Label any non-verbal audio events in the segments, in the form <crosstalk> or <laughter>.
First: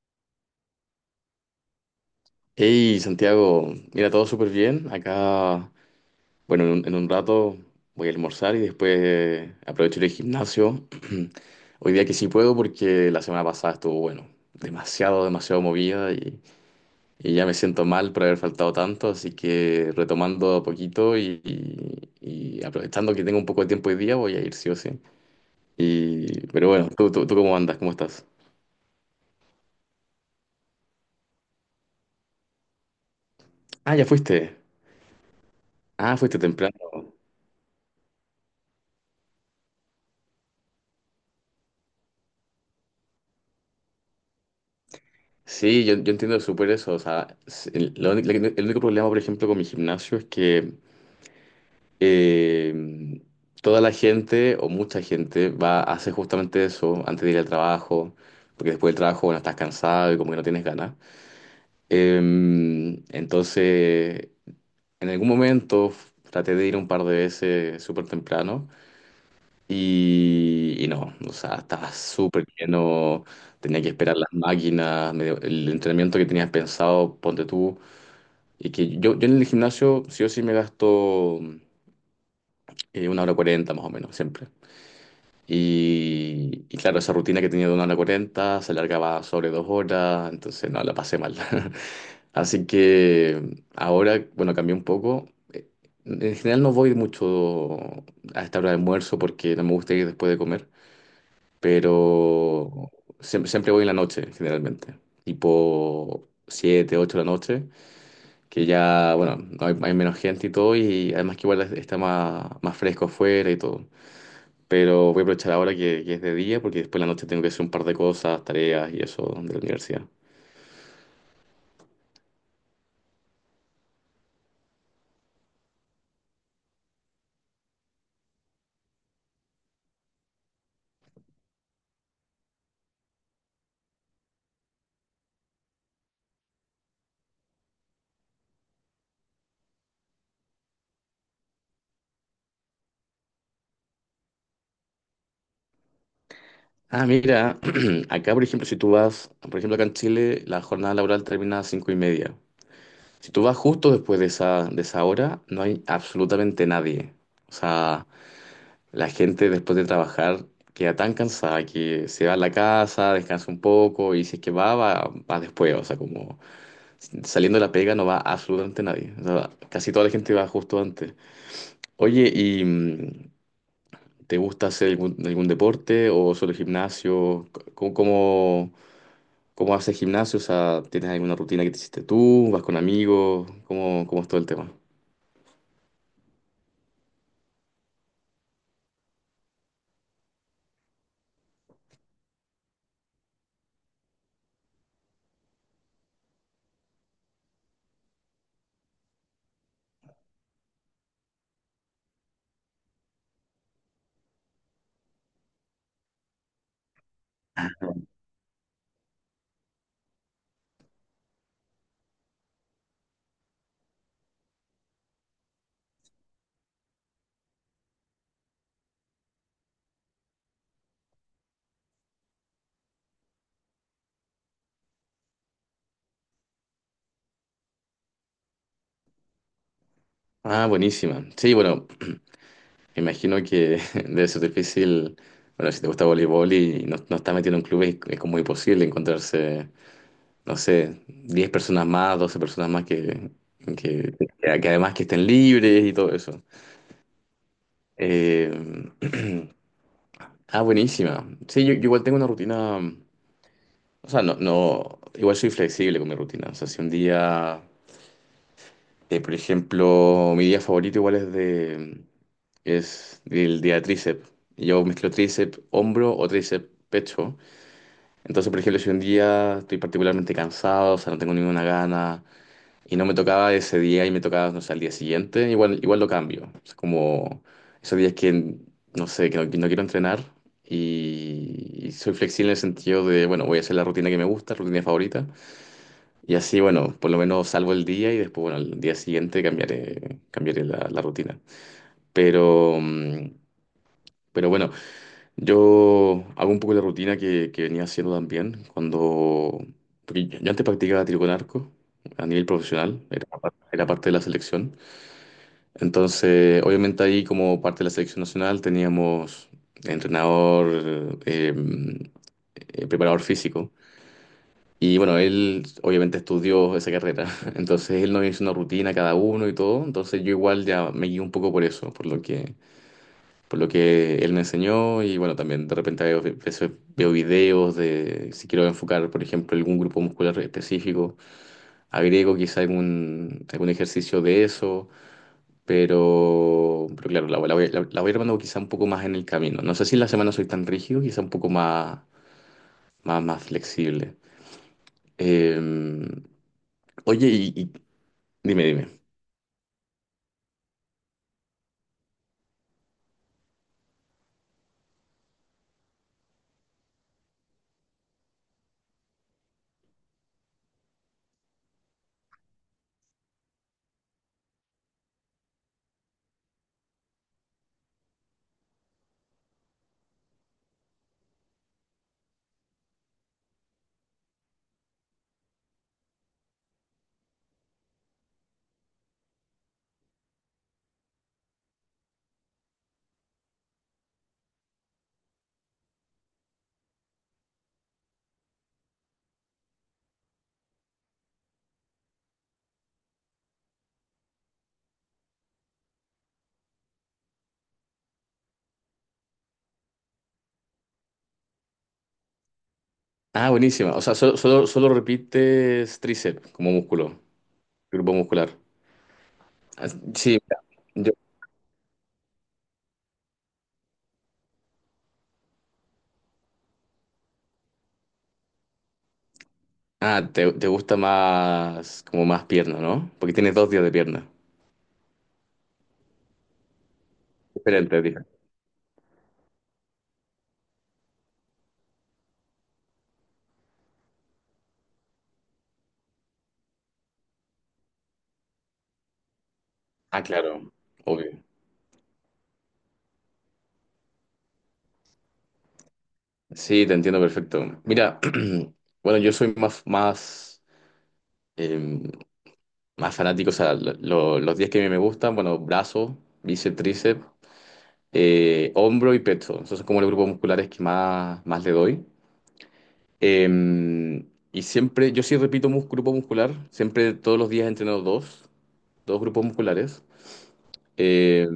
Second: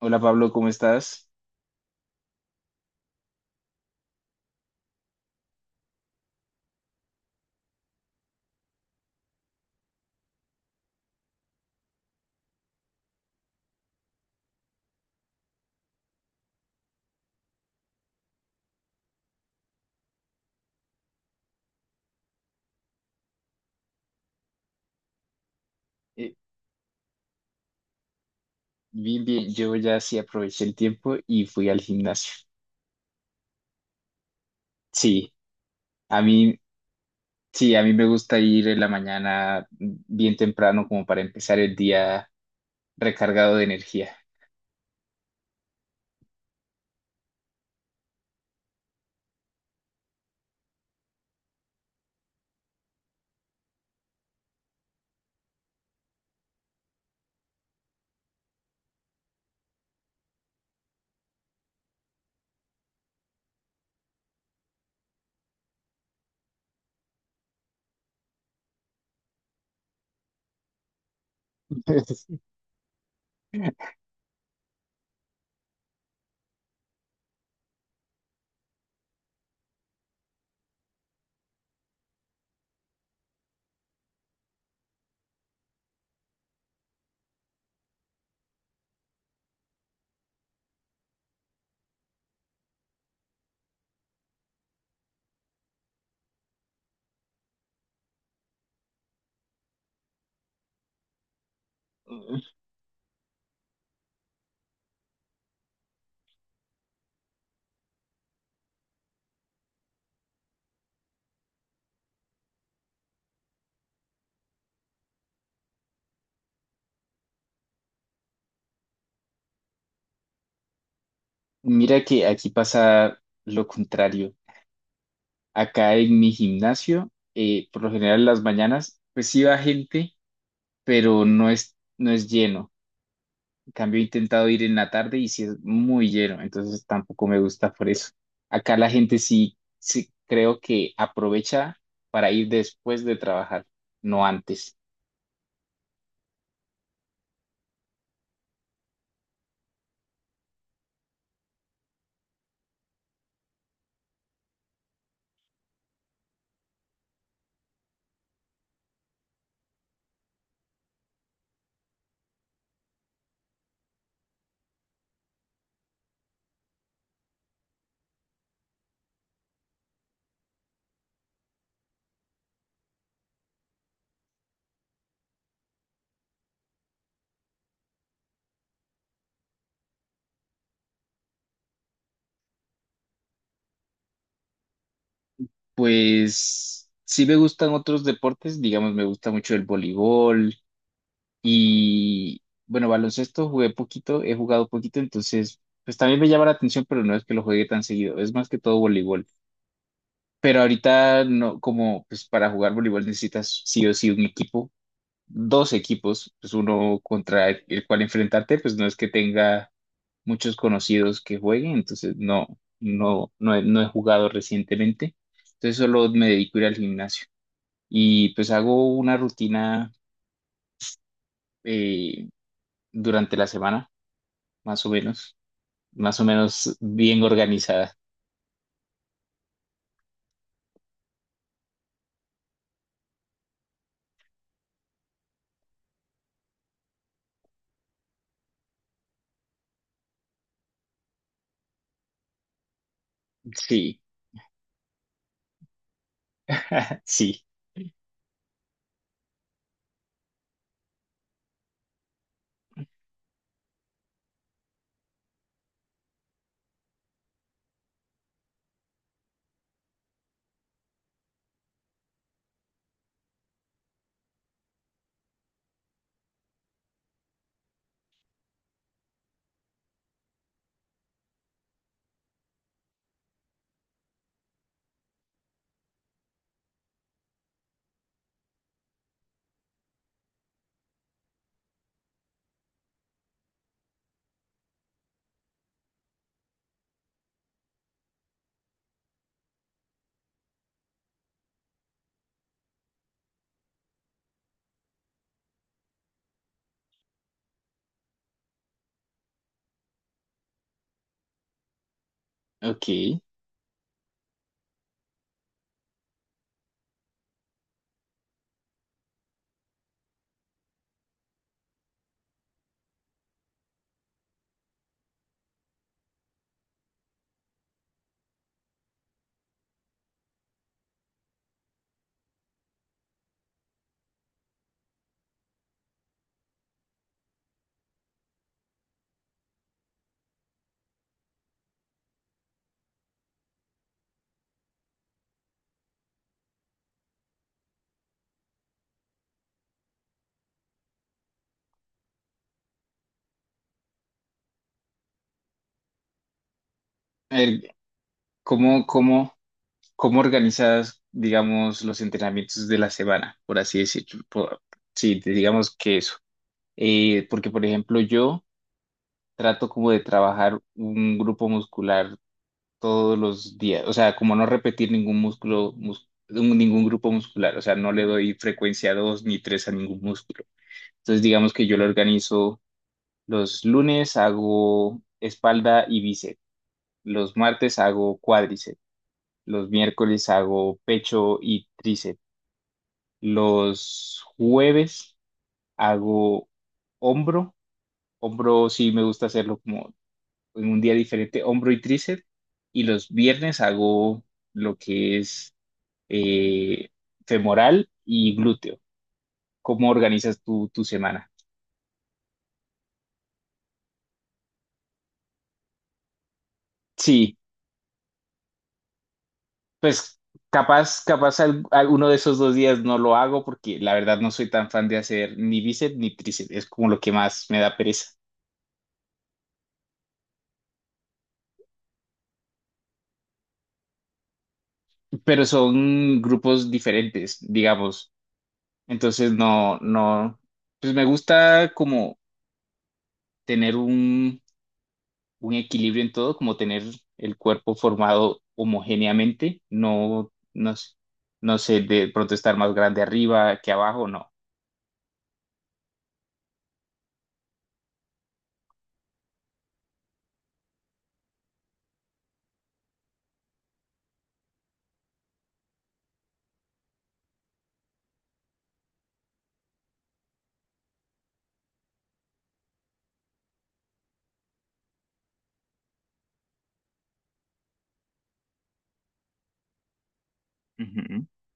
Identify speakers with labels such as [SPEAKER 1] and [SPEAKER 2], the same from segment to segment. [SPEAKER 1] Hola Pablo, ¿cómo estás?
[SPEAKER 2] Hey Santiago, mira, todo súper bien. Acá, bueno, en un rato voy a almorzar y después aprovecho el gimnasio. <clears throat> Hoy día que sí puedo porque la semana pasada estuvo, bueno, demasiado, demasiado movida y ya me siento mal por haber faltado tanto, así que retomando a poquito y aprovechando que tengo un poco de tiempo hoy día voy a ir sí o sí.
[SPEAKER 1] Eh,
[SPEAKER 2] Y pero bueno, ¿tú cómo andas? ¿Cómo estás?
[SPEAKER 1] Bien, bien, yo ya sí aproveché el tiempo y fui al gimnasio.
[SPEAKER 2] Ah, ya fuiste.
[SPEAKER 1] Sí,
[SPEAKER 2] Ah,
[SPEAKER 1] a
[SPEAKER 2] fuiste
[SPEAKER 1] mí,
[SPEAKER 2] temprano.
[SPEAKER 1] sí, a mí me gusta ir en la mañana bien temprano como para empezar el día recargado de energía.
[SPEAKER 2] Sí, yo entiendo súper eso. O sea, s- el, la uni- la- el único problema, por ejemplo, con mi gimnasio es que eh, toda la gente o mucha gente va a hacer justamente eso antes de ir al trabajo, porque después del trabajo, bueno, estás cansado y como que no tienes ganas. Entonces, en algún momento traté de ir un par de veces súper temprano y no, o sea, estaba
[SPEAKER 1] <laughs>
[SPEAKER 2] súper lleno, tenía que esperar las máquinas, medio- el entrenamiento que tenías pensado, ponte tú. Y que yo en el gimnasio sí o sí me gasto 1 hora 40 más o menos, siempre. Y claro, esa rutina que tenía de 1 hora 40 se alargaba sobre 2 horas, entonces no, la pasé mal. <laughs> Así que ahora, bueno, cambié un poco. En general no voy mucho a esta hora de almuerzo porque no me gusta ir después de comer, pero siempre, siempre voy en la noche, generalmente, tipo 7 u 8 de la noche, que ya, bueno, hay menos gente y todo, y además que igual es- está más, más fresco afuera y todo. Pero voy a aprovechar ahora que es de día, porque después en la noche tengo que hacer un par de cosas, tareas y eso de la universidad.
[SPEAKER 1] Mira que aquí pasa lo contrario. Acá en mi gimnasio, por lo general en las mañanas, pues sí va gente, pero no es lleno. Cambio he intentado ir en la tarde y si es muy lleno, entonces tampoco me gusta por eso. Acá la gente sí, sí creo que aprovecha para ir después de trabajar, no antes.
[SPEAKER 2] Ah, mira, <clears throat> acá por ejemplo, si tú vas, por ejemplo, acá en Chile, la jornada laboral termina a las 5:30. Si tú vas justo después de esa hora, no hay absolutamente nadie. O sea, la gente después de trabajar queda tan cansada que se va a la casa, descansa un poco y si es que va, va después. O sea, como saliendo de la pega no va absolutamente nadie. O sea, casi toda la gente va justo antes. Oye, ¿y te gusta hacer algún deporte o solo gimnasio? ¿Cómo, cómo, cómo haces gimnasio? O sea, ¿tienes alguna rutina que te hiciste tú? ¿Vas con amigos? ¿Cómo es todo el tema?
[SPEAKER 1] Pues sí me gustan otros deportes, digamos, me gusta mucho el voleibol y bueno, baloncesto jugué poquito, he jugado poquito, entonces pues también me llama la atención, pero no es que lo juegue tan seguido, es más que todo voleibol. Pero ahorita no, como pues para jugar voleibol necesitas sí o sí un equipo, dos equipos, pues uno contra el cual enfrentarte, pues no es que tenga muchos conocidos que jueguen, entonces no, no he jugado recientemente, entonces solo me dedico a ir al gimnasio y pues hago una rutina eh, durante la semana, más o menos, más o menos bien organizada.
[SPEAKER 2] Ah, buenísima. Sí, bueno, <clears throat> me imagino que <laughs> debe ser difícil. Bueno, si te gusta voleibol y no, no estás metido en un club, es como imposible encontrarse, no sé, 10 personas más, 12 personas más
[SPEAKER 1] Sí.
[SPEAKER 2] que, que además que estén libres y todo eso.
[SPEAKER 1] <laughs> Sí,
[SPEAKER 2] Eh, <clears throat> ah, buenísima. Sí, yo igual tengo una rutina, o sea, no, no, igual soy flexible con mi rutina. O sea, si un día, por ejemplo, mi día favorito igual es de, es el día de tríceps. Y yo mezclo tríceps, hombro o tríceps, pecho. Entonces, por ejemplo, si un día estoy particularmente cansado, o sea, no tengo ninguna gana, y no me tocaba ese día y me tocaba, no sé, al día siguiente, igual, igual lo cambio. Es como esos días que, no sé, que no quiero entrenar y soy flexible en el sentido de, bueno, voy a hacer la rutina que me gusta, rutina favorita. Y así, bueno, por lo menos salvo el día y después, bueno, al día siguiente cambiaré, cambiaré la, la rutina. Pero, pero bueno, yo hago un poco la rutina que venía haciendo también cuando... Porque yo antes practicaba tiro con arco a nivel profesional,
[SPEAKER 1] ok.
[SPEAKER 2] era, era parte de la selección. Entonces, obviamente ahí como parte de la selección nacional teníamos entrenador, preparador físico. Y bueno, él obviamente estudió esa carrera. <laughs> Entonces él nos hizo una rutina a cada uno y todo. Entonces yo igual ya me guié un poco por eso, por lo que él me enseñó. Y bueno, también de repente veces veo videos de si quiero enfocar, por ejemplo, algún grupo muscular específico, agrego quizá algún ejercicio de eso. Pero claro, la voy armando quizá un poco más en el camino. No sé si en la semana soy tan rígido, quizá un poco más, más flexible. Eh, Oye,
[SPEAKER 1] A ver,
[SPEAKER 2] dime,
[SPEAKER 1] ¿cómo,
[SPEAKER 2] dime.
[SPEAKER 1] cómo? ¿Cómo organizas, digamos, los entrenamientos de la semana, por así decirlo? Sí, digamos que eso. Porque, por ejemplo, yo trato como de trabajar un grupo muscular todos los días, o sea, como no repetir ningún músculo, ningún grupo muscular, o sea, no le doy frecuencia dos ni tres a ningún músculo. Entonces, digamos que yo lo organizo los lunes, hago espalda y bíceps, los martes hago cuádriceps, los miércoles hago pecho y tríceps. Los jueves hago hombro. Hombro sí me gusta hacerlo como en un día diferente, hombro y tríceps. Y los viernes hago lo que es eh, femoral y glúteo. ¿Cómo organizas tu, tu semana?
[SPEAKER 2] Ah, buenísima. O sea, solo repites tríceps como músculo,
[SPEAKER 1] Sí,
[SPEAKER 2] grupo muscular. Ah,
[SPEAKER 1] pues
[SPEAKER 2] sí,
[SPEAKER 1] capaz,
[SPEAKER 2] yo-
[SPEAKER 1] capaz, alguno de esos dos días no lo hago porque la verdad no soy tan fan de hacer ni bíceps ni tríceps. Es como lo que más me da pereza.
[SPEAKER 2] ah, te gusta más, como más pierna, ¿no? Porque tienes 2 días de pierna.
[SPEAKER 1] Pero son grupos diferentes,
[SPEAKER 2] Diferente,
[SPEAKER 1] digamos.
[SPEAKER 2] dije.
[SPEAKER 1] Entonces, no, no, pues me gusta como tener un equilibrio en todo, como tener el cuerpo formado homogéneamente,
[SPEAKER 2] Ah,
[SPEAKER 1] no,
[SPEAKER 2] claro,
[SPEAKER 1] no, s-
[SPEAKER 2] obvio.
[SPEAKER 1] no sé, de pronto estar más grande arriba que abajo, no.
[SPEAKER 2] Sí, te entiendo perfecto. Mira, <clears throat> bueno, yo soy más, más em, más fanático, o sea, los 10 que me gustan, bueno, brazo, bíceps, tríceps, hombro y pecho. Esos son como los grupos musculares que más, le doy. Eh, y siempre, yo sí repito mus- grupo muscular, siempre todos los días entreno dos grupos musculares.
[SPEAKER 1] Ujú.
[SPEAKER 2] Eh,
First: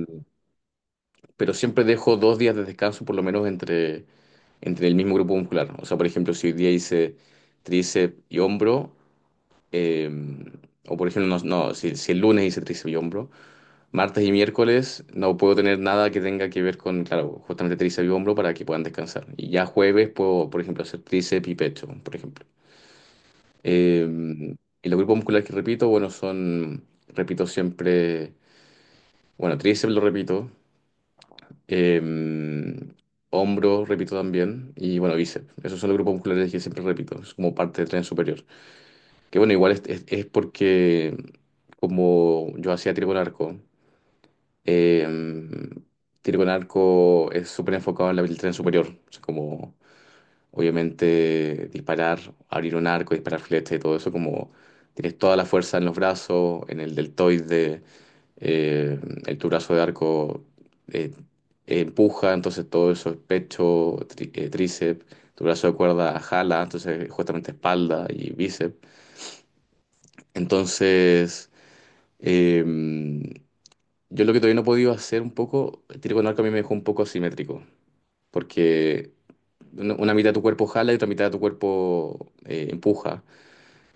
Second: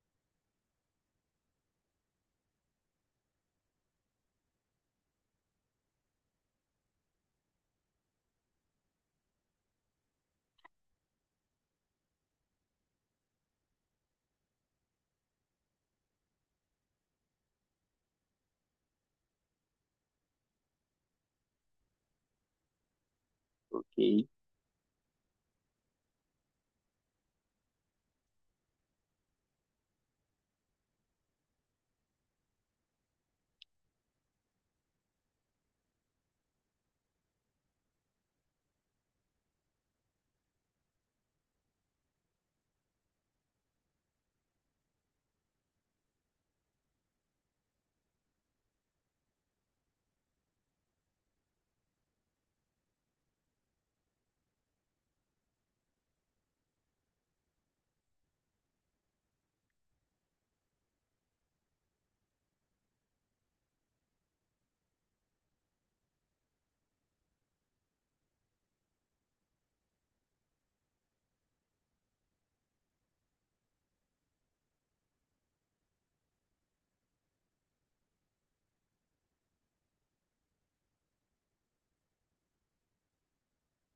[SPEAKER 2] pero siempre dejo 2 días de descanso por lo menos entre el mismo grupo muscular. O sea, por ejemplo, si hoy día hice tríceps y hombro, eh, o por ejemplo, no, no, si, si el lunes hice tríceps y hombro, martes y miércoles no puedo tener nada que tenga que ver con, claro, justamente tríceps y hombro para que puedan descansar. Y ya jueves puedo, por ejemplo, hacer tríceps y pecho, por ejemplo.
[SPEAKER 1] Ok.
[SPEAKER 2] Eh, y los grupos musculares que repito, bueno, son, repito siempre, bueno, tríceps lo repito, eh, hombro repito también, y bueno, bíceps. Esos son los grupos musculares que siempre repito, es como parte del tren superior. Que bueno, igual es porque como yo hacía tiro con arco. Eh, Tiro con arco es súper enfocado en la habilidad superior. O sea, como obviamente disparar, abrir un arco, disparar flechas y todo eso, como tienes toda la fuerza en los brazos, en el deltoide, eh, el tu brazo de arco eh, empuja, entonces todo eso es pecho, tríceps, tu brazo de cuerda jala, entonces justamente espalda y bíceps. Entonces... em, yo lo que todavía no he podido hacer un poco, el tiro con arco a mí me dejó un poco asimétrico, porque una mitad de tu cuerpo jala y otra mitad de tu cuerpo empuja.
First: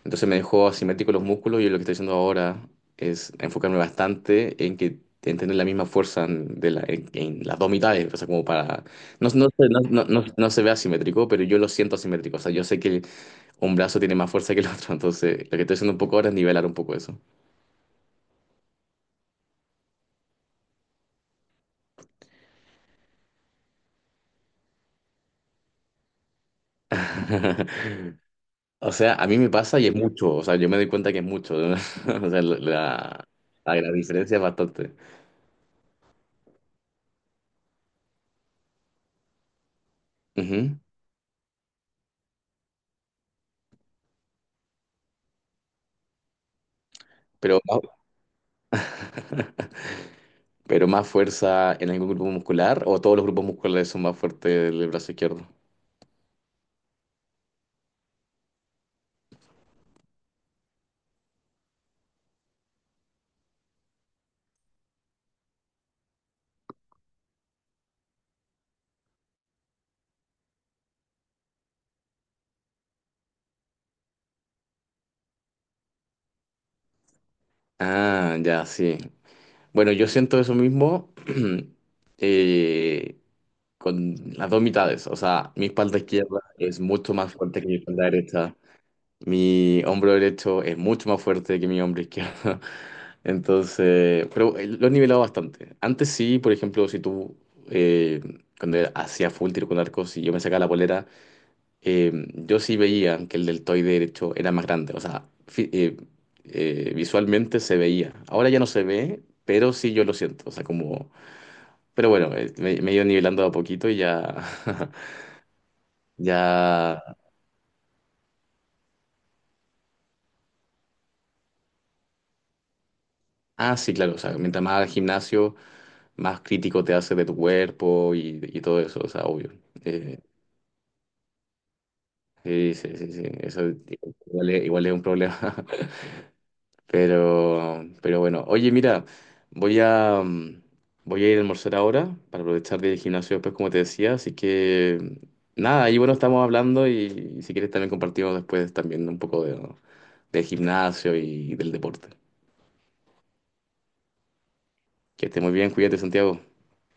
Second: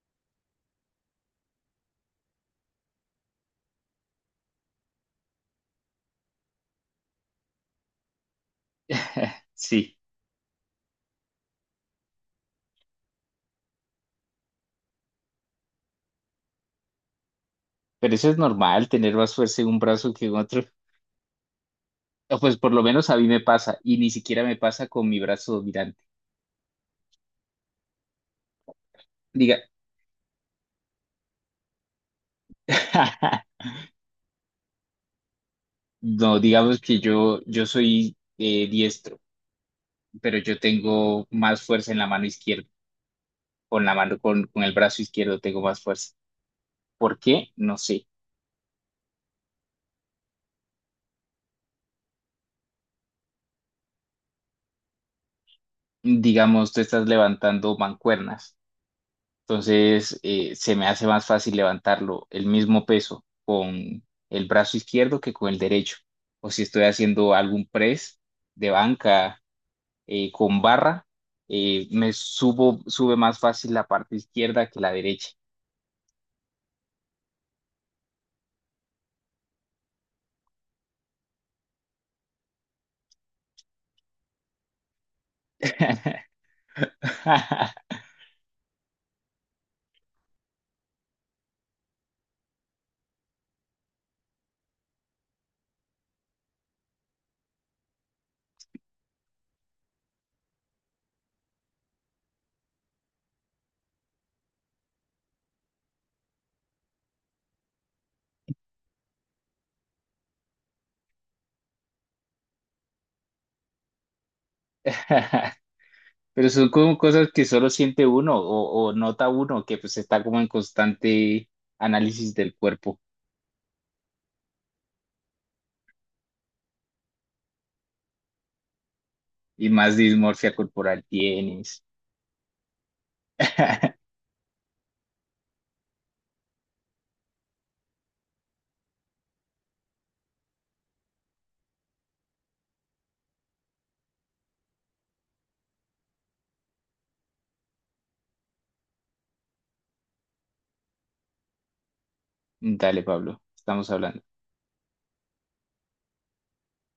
[SPEAKER 2] Entonces me dejó asimétrico los músculos y lo que estoy haciendo ahora es enfocarme bastante en que en tener la misma fuerza en, de la- en las dos mitades, o sea, como para... No,
[SPEAKER 1] <laughs>
[SPEAKER 2] no, se- no,
[SPEAKER 1] Sí,
[SPEAKER 2] no, no- no se ve asimétrico, pero yo lo siento asimétrico, o sea, yo sé que un brazo tiene más fuerza que el otro, entonces lo que estoy haciendo un poco ahora es nivelar un poco eso.
[SPEAKER 1] pero eso es normal, tener más fuerza en un brazo que en otro. O pues por lo menos a mí me pasa, y ni siquiera me pasa con mi brazo dominante.
[SPEAKER 2] <laughs> O sea, a mí me
[SPEAKER 1] Diga.
[SPEAKER 2] pasa y es mucho, o sea, yo me doy cuenta que es mucho. <laughs> O sea, la,
[SPEAKER 1] <laughs>
[SPEAKER 2] la, la diferencia es bastante.
[SPEAKER 1] No, digamos que yo soy diestro. Pero yo
[SPEAKER 2] Ujú.
[SPEAKER 1] tengo más fuerza en la mano izquierda, con la mano, con el brazo izquierdo tengo más fuerza. ¿Por qué?
[SPEAKER 2] Pero,
[SPEAKER 1] No sé.
[SPEAKER 2] <laughs> pero más fuerza en algún grupo muscular o todos los grupos musculares son más fuertes del brazo izquierdo.
[SPEAKER 1] Digamos, tú estás levantando mancuernas, entonces se me hace más fácil levantarlo el mismo peso con el brazo izquierdo que con el derecho. O si estoy haciendo algún press de banca con barra, me subo, sube más fácil la parte izquierda que la derecha.
[SPEAKER 2] Ah, ya, sí. Bueno, yo siento eso mismo <clears throat> eh, con las dos mitades, o sea, mi espalda izquierda es mucho más fuerte que mi
[SPEAKER 1] <laughs>
[SPEAKER 2] espalda derecha. Mi hombro derecho es mucho más fuerte que mi hombro izquierdo. <laughs> Entonces, pero lo he nivelado bastante. Antes sí, por ejemplo, si tú, eh, cuando hacía full tiro con arcos y yo me sacaba la polera, yo sí veía que el deltoide derecho era más grande. O sea, visualmente se veía. Ahora ya no se ve, pero sí yo lo siento. O sea, como... Pero bueno, me he ido nivelando de a poquito y ya... <laughs>
[SPEAKER 1] Pero son como
[SPEAKER 2] ya...
[SPEAKER 1] cosas que solo siente uno o nota uno que pues está como en constante análisis del cuerpo
[SPEAKER 2] Ah, sí, claro. O sea, mientras más al gimnasio... más crítico te hace de tu cuerpo y todo eso, o sea, obvio.
[SPEAKER 1] y más
[SPEAKER 2] Eh,
[SPEAKER 1] dismorfia corporal tienes.
[SPEAKER 2] sí, sí, sí, sí, eso
[SPEAKER 1] <laughs>
[SPEAKER 2] igual es un problema. <laughs> Pero bueno, oye, mira, voy a, mm, voy a ir a almorzar ahora para aprovechar del gimnasio después, como te decía, así que nada, ahí bueno, estamos hablando y, si quieres también compartimos después también un poco de, del gimnasio y del deporte.
[SPEAKER 1] Dale, Pablo, estamos hablando.
[SPEAKER 2] Que esté muy bien, cuídate, Santiago.